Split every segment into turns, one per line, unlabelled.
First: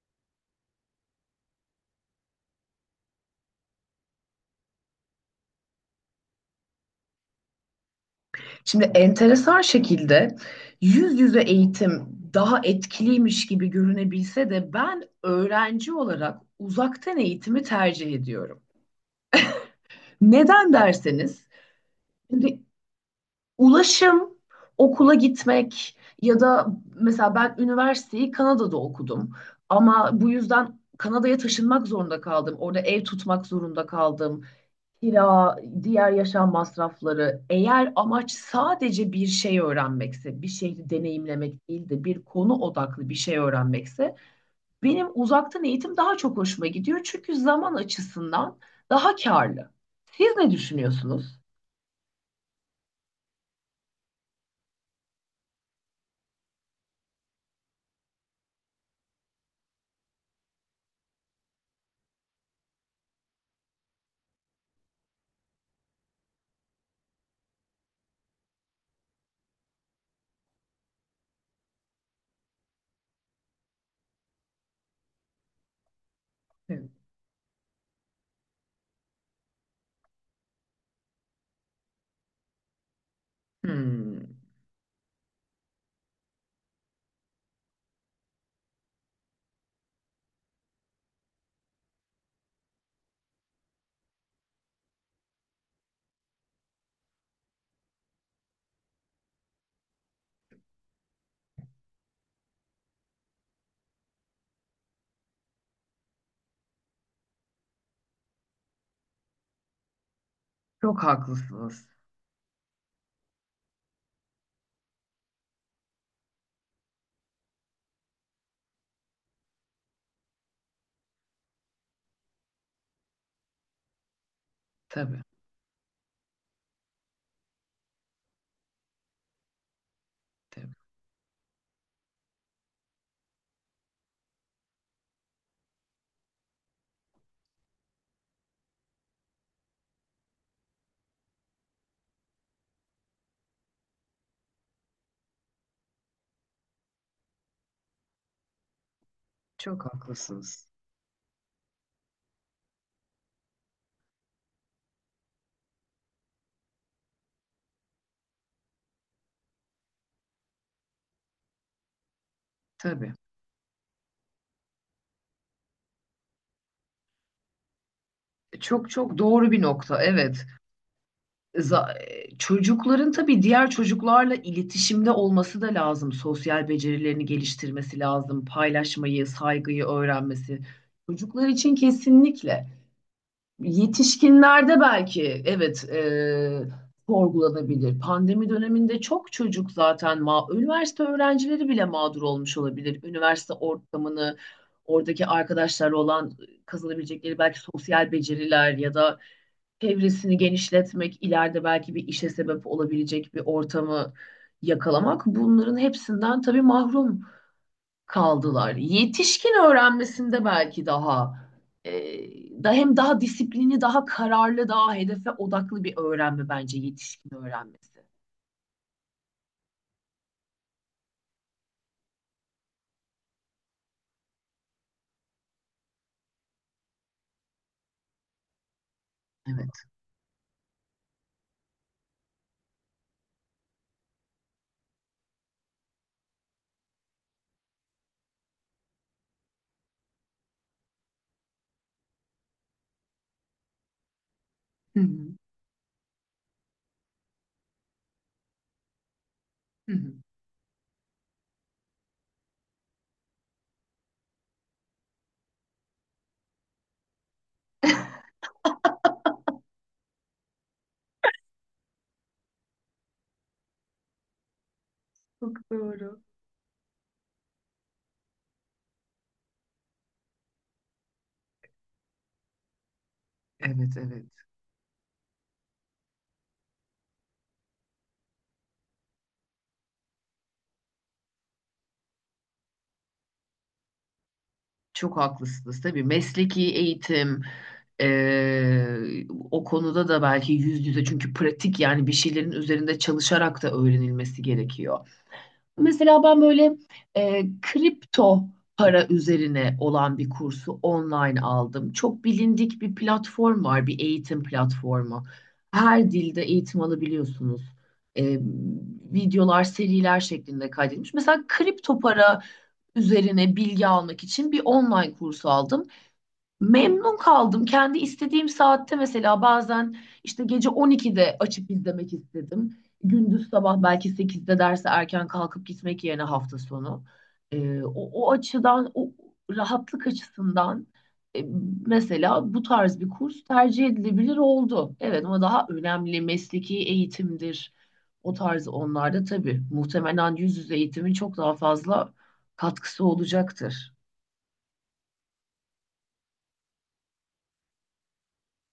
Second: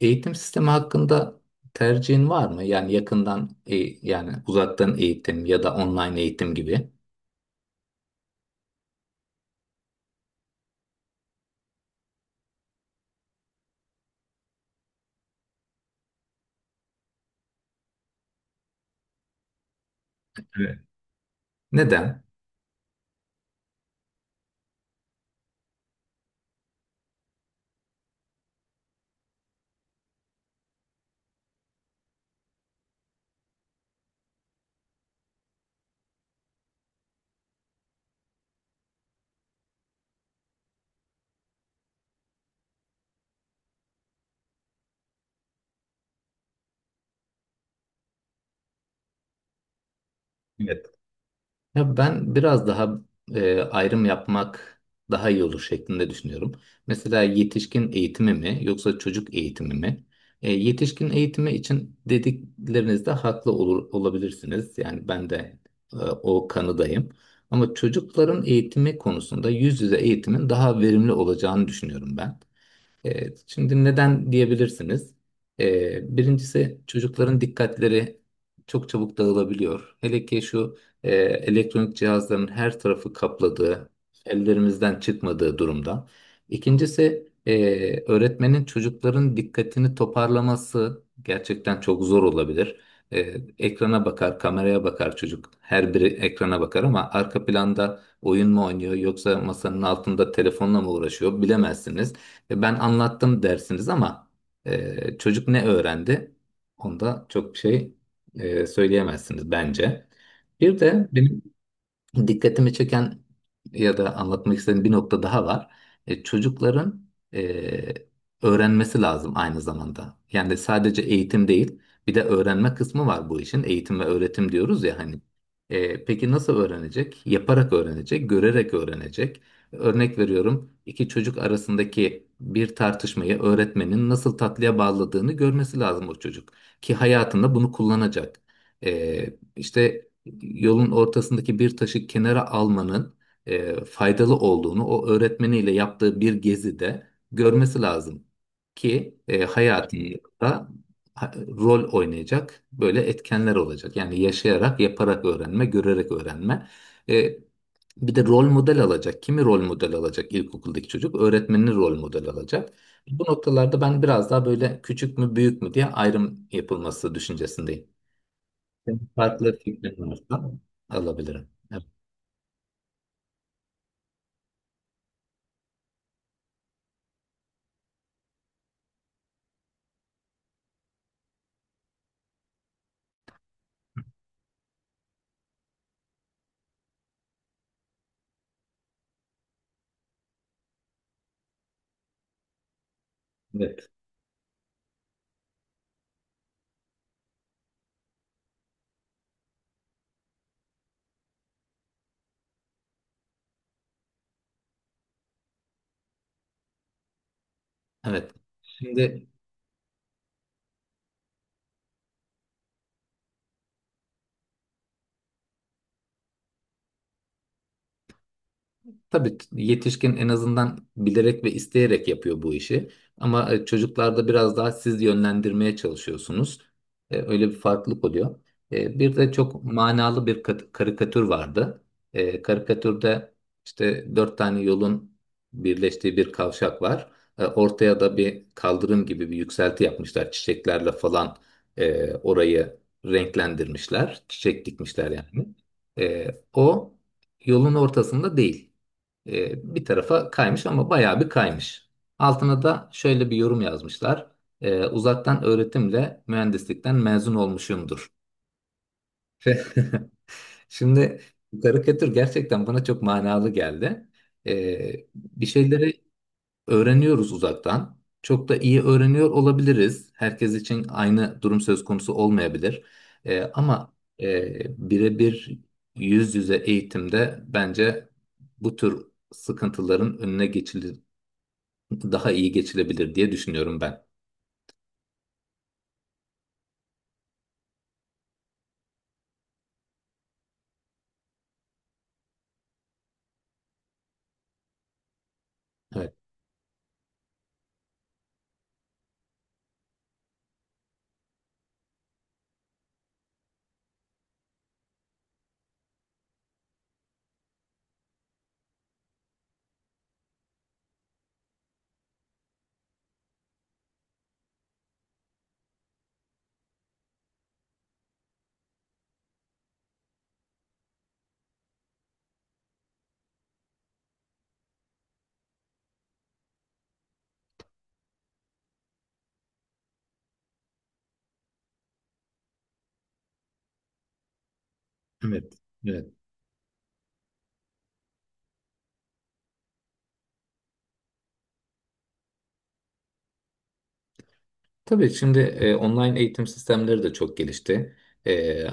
Eğitim sistemi hakkında tercihin var mı? Yani yakından, yani uzaktan eğitim ya da online eğitim gibi.
Şimdi enteresan şekilde yüz yüze eğitim daha etkiliymiş gibi görünebilse de ben öğrenci olarak uzaktan eğitimi tercih ediyorum. Neden
Evet.
derseniz,
Neden?
şimdi ulaşım, okula gitmek ya da mesela ben üniversiteyi Kanada'da okudum ama bu yüzden Kanada'ya taşınmak zorunda kaldım. Orada ev tutmak zorunda kaldım, kira, diğer yaşam masrafları. Eğer amaç sadece bir şey öğrenmekse, bir şeyi deneyimlemek değil de bir konu odaklı bir şey öğrenmekse, benim uzaktan eğitim daha çok hoşuma gidiyor. Çünkü zaman açısından daha karlı. Siz ne düşünüyorsunuz?
Ya ben biraz daha ayrım yapmak daha iyi olur şeklinde düşünüyorum. Mesela yetişkin eğitimi mi yoksa çocuk eğitimi mi? Yetişkin eğitimi için dediklerinizde haklı olur, olabilirsiniz. Yani ben de o kanıdayım. Ama çocukların eğitimi konusunda yüz yüze eğitimin daha verimli olacağını düşünüyorum ben. Evet, şimdi neden diyebilirsiniz? Birincisi
Evet,
çocukların dikkatleri çok çabuk dağılabiliyor. Hele ki şu elektronik cihazların her tarafı kapladığı,
hmm,
ellerimizden çıkmadığı durumda. İkincisi öğretmenin çocukların dikkatini toparlaması gerçekten çok zor olabilir. E, Ekrana bakar, kameraya bakar çocuk. Her biri ekrana bakar ama arka planda oyun mu oynuyor yoksa masanın altında telefonla mı uğraşıyor bilemezsiniz. Ben anlattım dersiniz ama çocuk ne öğrendi? Onda çok bir şey söyleyemezsiniz bence. Bir
çok
de benim
haklısınız.
dikkatimi çeken ya da anlatmak istediğim bir nokta daha var. Çocukların e, öğrenmesi lazım aynı zamanda. Yani sadece eğitim değil, bir de öğrenme kısmı var bu işin. Eğitim ve öğretim diyoruz ya hani.
Tabii,
Peki nasıl öğrenecek? Yaparak öğrenecek, görerek öğrenecek. Örnek veriyorum,
tabii.
iki çocuk arasındaki bir tartışmayı öğretmenin nasıl tatlıya bağladığını görmesi lazım o çocuk. Ki hayatında bunu kullanacak. İşte yolun ortasındaki bir taşı kenara almanın faydalı olduğunu o öğretmeniyle yaptığı bir gezide görmesi lazım ki
Çok
hayatında
haklısınız.
rol oynayacak böyle etkenler olacak. Yani yaşayarak, yaparak öğrenme, görerek öğrenme. E, Bir de rol model alacak. Kimi rol model alacak ilkokuldaki çocuk? Öğretmenini rol model alacak.
Tabii.
Bu noktalarda ben biraz daha böyle küçük mü büyük mü diye ayrım yapılması düşüncesindeyim.
Çok
Senin
çok doğru
farklı
bir
fikrin
nokta. Evet.
varsa alabilirim. Evet.
Çocukların tabii diğer çocuklarla iletişimde olması da lazım. Sosyal becerilerini geliştirmesi lazım. Paylaşmayı, saygıyı öğrenmesi. Çocuklar için kesinlikle. Yetişkinlerde belki evet, sorgulanabilir. Pandemi döneminde çok çocuk zaten üniversite öğrencileri bile mağdur olmuş olabilir. Üniversite
Evet.
ortamını, oradaki arkadaşlarla olan kazanabilecekleri belki sosyal beceriler ya da çevresini genişletmek, ileride belki bir işe sebep olabilecek bir ortamı yakalamak, bunların hepsinden tabii mahrum
Evet.
kaldılar.
Şimdi
Yetişkin öğrenmesinde belki daha e, da hem daha disiplinli, daha kararlı, daha hedefe odaklı bir öğrenme bence yetişkin öğrenmesi.
tabii yetişkin en azından bilerek ve isteyerek yapıyor bu işi. Ama çocuklarda biraz daha siz yönlendirmeye çalışıyorsunuz. Öyle bir farklılık oluyor. Bir de çok
Evet.
manalı bir karikatür vardı. Karikatürde işte dört tane yolun birleştiği bir kavşak var. Ortaya da bir kaldırım gibi bir yükselti yapmışlar. Çiçeklerle falan orayı renklendirmişler. Çiçek
Hı hı.
dikmişler yani. E, O yolun ortasında değil. Bir
Hı hı.
tarafa kaymış ama bayağı bir kaymış. Altına da şöyle bir yorum yazmışlar. Uzaktan öğretimle mühendislikten mezun olmuşumdur. Ve Şimdi bu karikatür gerçekten bana çok manalı geldi. Bir
Çok
şeyleri
doğru.
öğreniyoruz uzaktan. Çok da iyi öğreniyor olabiliriz. Herkes için aynı durum söz konusu olmayabilir. E, ama
Evet, evet.
birebir yüz yüze eğitimde bence bu tür sıkıntıların önüne daha iyi geçilebilir diye düşünüyorum ben.
Çok haklısınız tabii. Mesleki eğitim, o konuda da belki yüz yüze, çünkü pratik yani bir şeylerin üzerinde çalışarak da öğrenilmesi gerekiyor.
Evet,
Mesela ben böyle kripto para üzerine olan bir kursu online aldım. Çok bilindik bir platform var, bir eğitim platformu. Her dilde eğitim alabiliyorsunuz. E, Videolar, seriler şeklinde kaydedilmiş. Mesela kripto para üzerine bilgi almak için bir online kurs aldım. Memnun kaldım. Kendi istediğim saatte, mesela bazen işte gece 12'de açıp izlemek istedim. Gündüz sabah belki 8'de derse erken kalkıp gitmek yerine hafta sonu. Ee, o, o açıdan, o rahatlık açısından e, mesela bu tarz bir kurs tercih edilebilir oldu. Evet, ama
evet.
daha
Evet.
önemli mesleki eğitimdir. O tarz onlarda tabii muhtemelen yüz yüze eğitimin çok daha fazla katkısı olacaktır.
Tabii şimdi online eğitim sistemleri de çok gelişti. E,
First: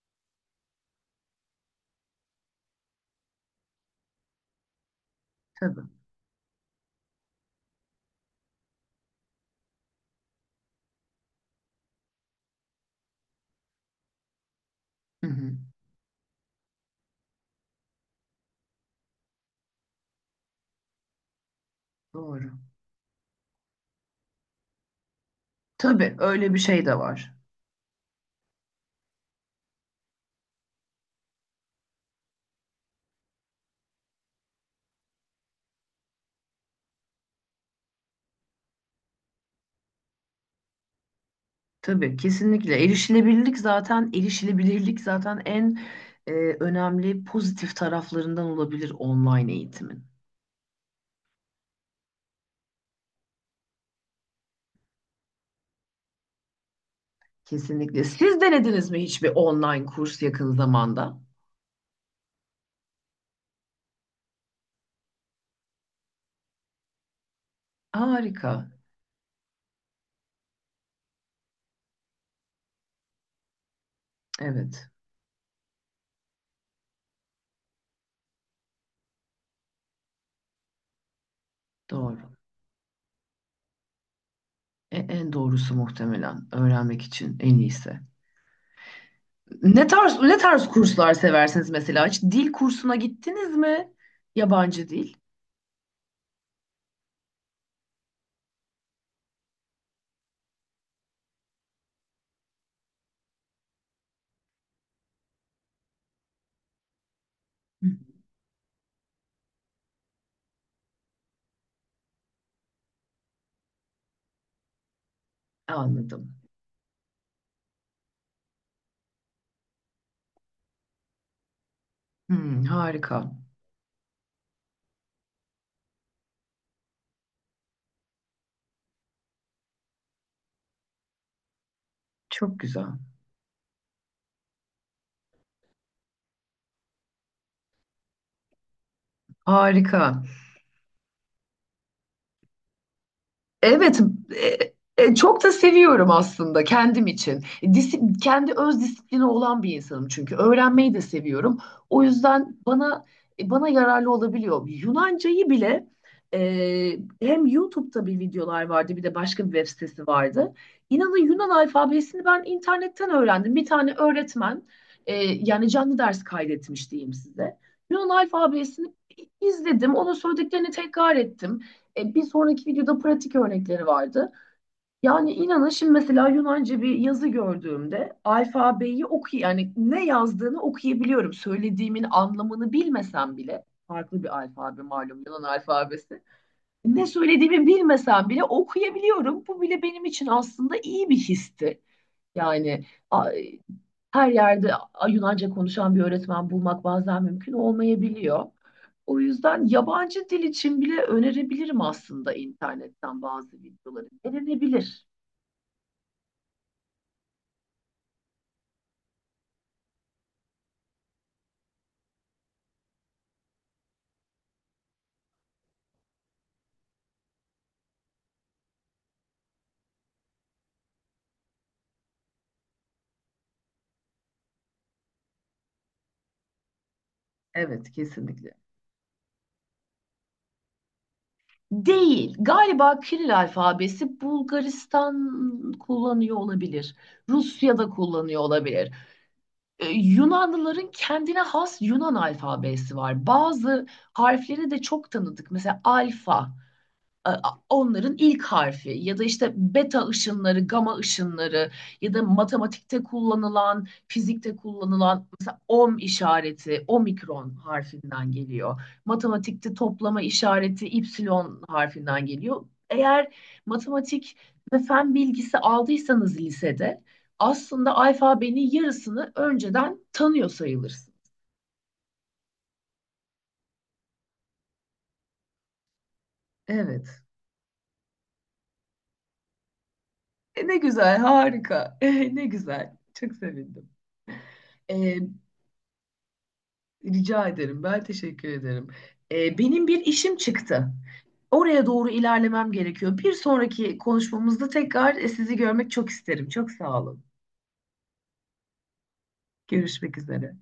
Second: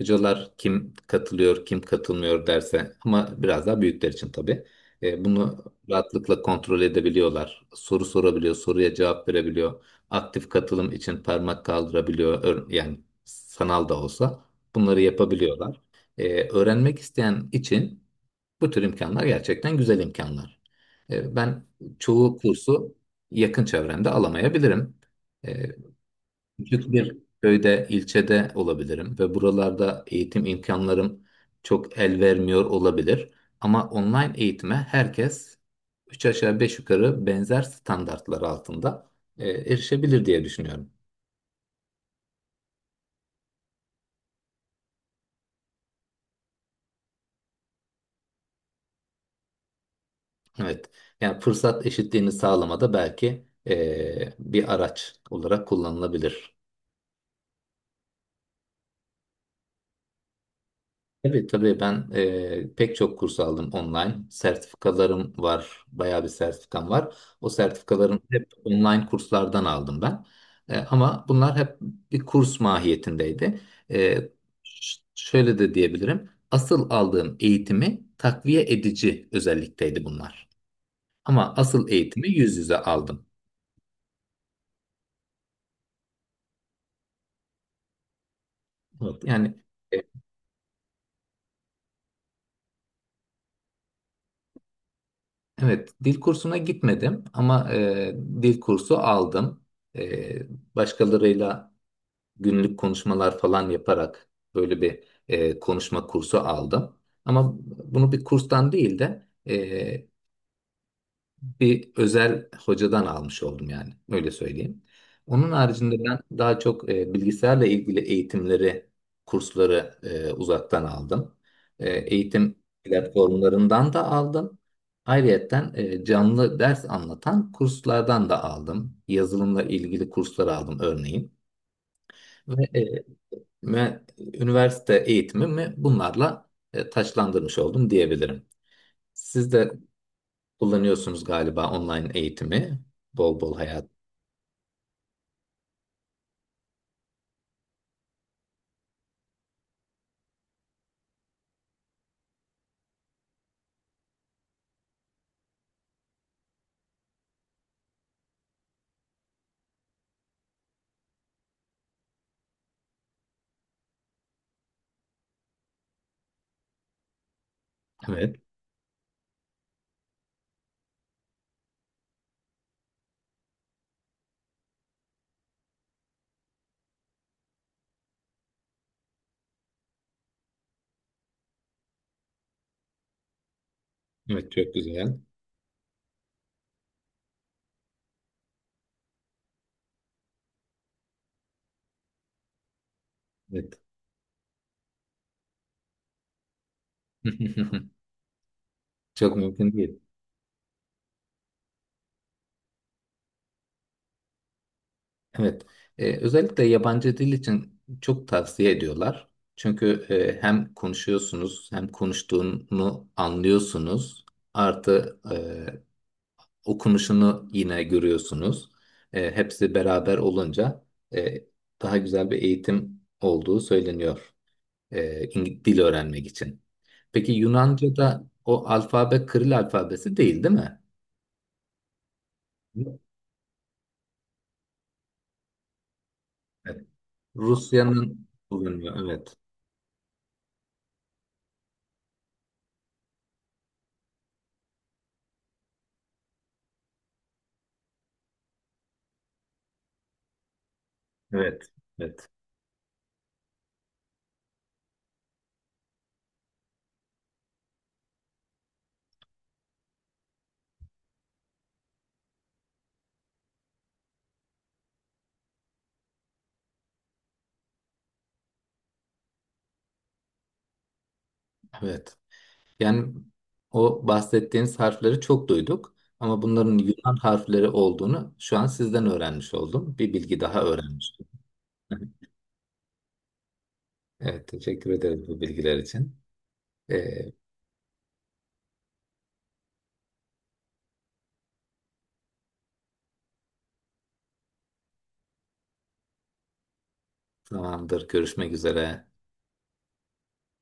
Hocalar kim katılıyor, kim katılmıyor derse, ama biraz daha büyükler için tabii. Bunu
Tabii.
rahatlıkla kontrol edebiliyorlar. Soru sorabiliyor, soruya cevap verebiliyor. Aktif katılım için parmak kaldırabiliyor. Yani sanal da olsa bunları
Hı hı.
yapabiliyorlar. Öğrenmek isteyen için bu tür imkanlar gerçekten güzel imkanlar. Ben çoğu
Doğru.
kursu yakın çevremde alamayabilirim. E,
Tabii öyle bir şey
Küçük
de
bir
var.
köyde, ilçede olabilirim ve buralarda eğitim imkanlarım çok el vermiyor olabilir. Ama online eğitime herkes 3 aşağı 5 yukarı benzer standartlar altında erişebilir diye düşünüyorum.
Tabii kesinlikle, erişilebilirlik zaten, erişilebilirlik zaten en e, önemli pozitif taraflarından olabilir online eğitimin.
Evet, yani fırsat eşitliğini sağlamada belki bir araç olarak kullanılabilir.
Kesinlikle. Siz denediniz mi hiçbir online kurs yakın zamanda?
Tabii tabii, ben pek çok kurs aldım online. Sertifikalarım var. Bayağı bir sertifikam var. O sertifikalarımı hep
Harika.
online kurslardan aldım ben. Ama bunlar hep bir kurs mahiyetindeydi. E,
Evet,
Şöyle de diyebilirim. Asıl aldığım eğitimi takviye edici özellikteydi bunlar. Ama asıl
doğru.
eğitimi yüz yüze aldım.
En doğrusu muhtemelen öğrenmek için en iyisi.
Evet, yani
Ne
e,
tarz, ne tarz kurslar seversiniz mesela? Hiç dil kursuna gittiniz mi? Yabancı dil.
evet, dil kursuna gitmedim ama dil kursu aldım. Başkalarıyla günlük konuşmalar falan yaparak böyle bir konuşma kursu aldım. Ama
Hı.
bunu bir kurstan değil de bir özel hocadan almış oldum, yani öyle söyleyeyim. Onun haricinde ben
Anladım.
daha çok bilgisayarla ilgili eğitimleri, kursları uzaktan aldım. Eğitim
Hmm, harika.
platformlarından da aldım. Ayrıyeten canlı ders anlatan kurslardan da aldım. Yazılımla ilgili kurslar aldım örneğin.
Çok
ve
güzel.
e, Ve üniversite eğitimimi bunlarla taçlandırmış oldum diyebilirim. Siz de
Harika.
kullanıyorsunuz galiba online eğitimi. Bol bol hayat.
Evet, çok da seviyorum aslında kendim için. Kendi öz disiplini olan bir insanım, çünkü öğrenmeyi de seviyorum. O yüzden bana yararlı olabiliyor. Yunancayı bile e, hem YouTube'da bir videolar vardı, bir de başka bir web sitesi vardı. İnanın Yunan alfabesini ben internetten öğrendim. Bir tane öğretmen yani canlı ders kaydetmiş diyeyim size. Yunan
Evet.
alfabesini izledim, onun söylediklerini tekrar ettim. Bir sonraki videoda pratik örnekleri vardı. Yani inanın şimdi mesela Yunanca bir yazı gördüğümde alfabeyi yani ne yazdığını okuyabiliyorum. Söylediğimin anlamını bilmesem bile, farklı bir
Evet, çok
alfabe
güzel.
malum Yunan alfabesi. Ne söylediğimi bilmesem bile okuyabiliyorum. Bu bile benim için aslında iyi bir histi. Yani
Evet.
her yerde Yunanca konuşan bir öğretmen bulmak bazen mümkün olmayabiliyor. O
Çok
yüzden
mümkün değil.
yabancı dil için bile önerebilirim aslında internetten bazı videoları. Denenebilir.
Evet. Özellikle yabancı dil için çok tavsiye ediyorlar. Çünkü hem konuşuyorsunuz hem konuştuğunu anlıyorsunuz. Artı okunuşunu yine görüyorsunuz. Hepsi beraber olunca e, daha güzel bir eğitim olduğu söyleniyor dil öğrenmek için. Peki
Evet,
Yunanca'da
kesinlikle.
o alfabe Kiril alfabesi değil, değil mi?
Değil.
Yok.
Galiba Kiril alfabesi Bulgaristan kullanıyor
Evet.
olabilir. Rusya'da
Rusya'nın
kullanıyor olabilir.
kullanıyor. Evet.
Yunanlıların kendine has Yunan alfabesi var. Bazı harfleri de çok tanıdık. Mesela alfa, e, onların ilk harfi ya da işte beta ışınları, gama
Evet.
ışınları ya da
Evet.
matematikte kullanılan, fizikte kullanılan mesela ohm işareti, omikron harfinden geliyor. Matematikte toplama işareti ipsilon harfinden geliyor. Eğer matematik ve fen bilgisi aldıysanız lisede, aslında alfabenin yarısını önceden tanıyor sayılırsın.
Evet. Yani o bahsettiğiniz harfleri çok duyduk ama bunların Yunan
Evet.
harfleri olduğunu şu an sizden öğrenmiş oldum. Bir bilgi daha
Ne
öğrenmiş
güzel, harika.
oldum.
Ne güzel. Çok sevindim.
Evet, teşekkür
E,
ederiz bu bilgiler için. Ee,
Rica ederim. Ben teşekkür ederim. Benim bir işim çıktı. Oraya doğru ilerlemem gerekiyor. Bir sonraki konuşmamızda tekrar sizi görmek çok isterim. Çok sağ olun.
Zamandır görüşmek üzere.
Görüşmek üzere.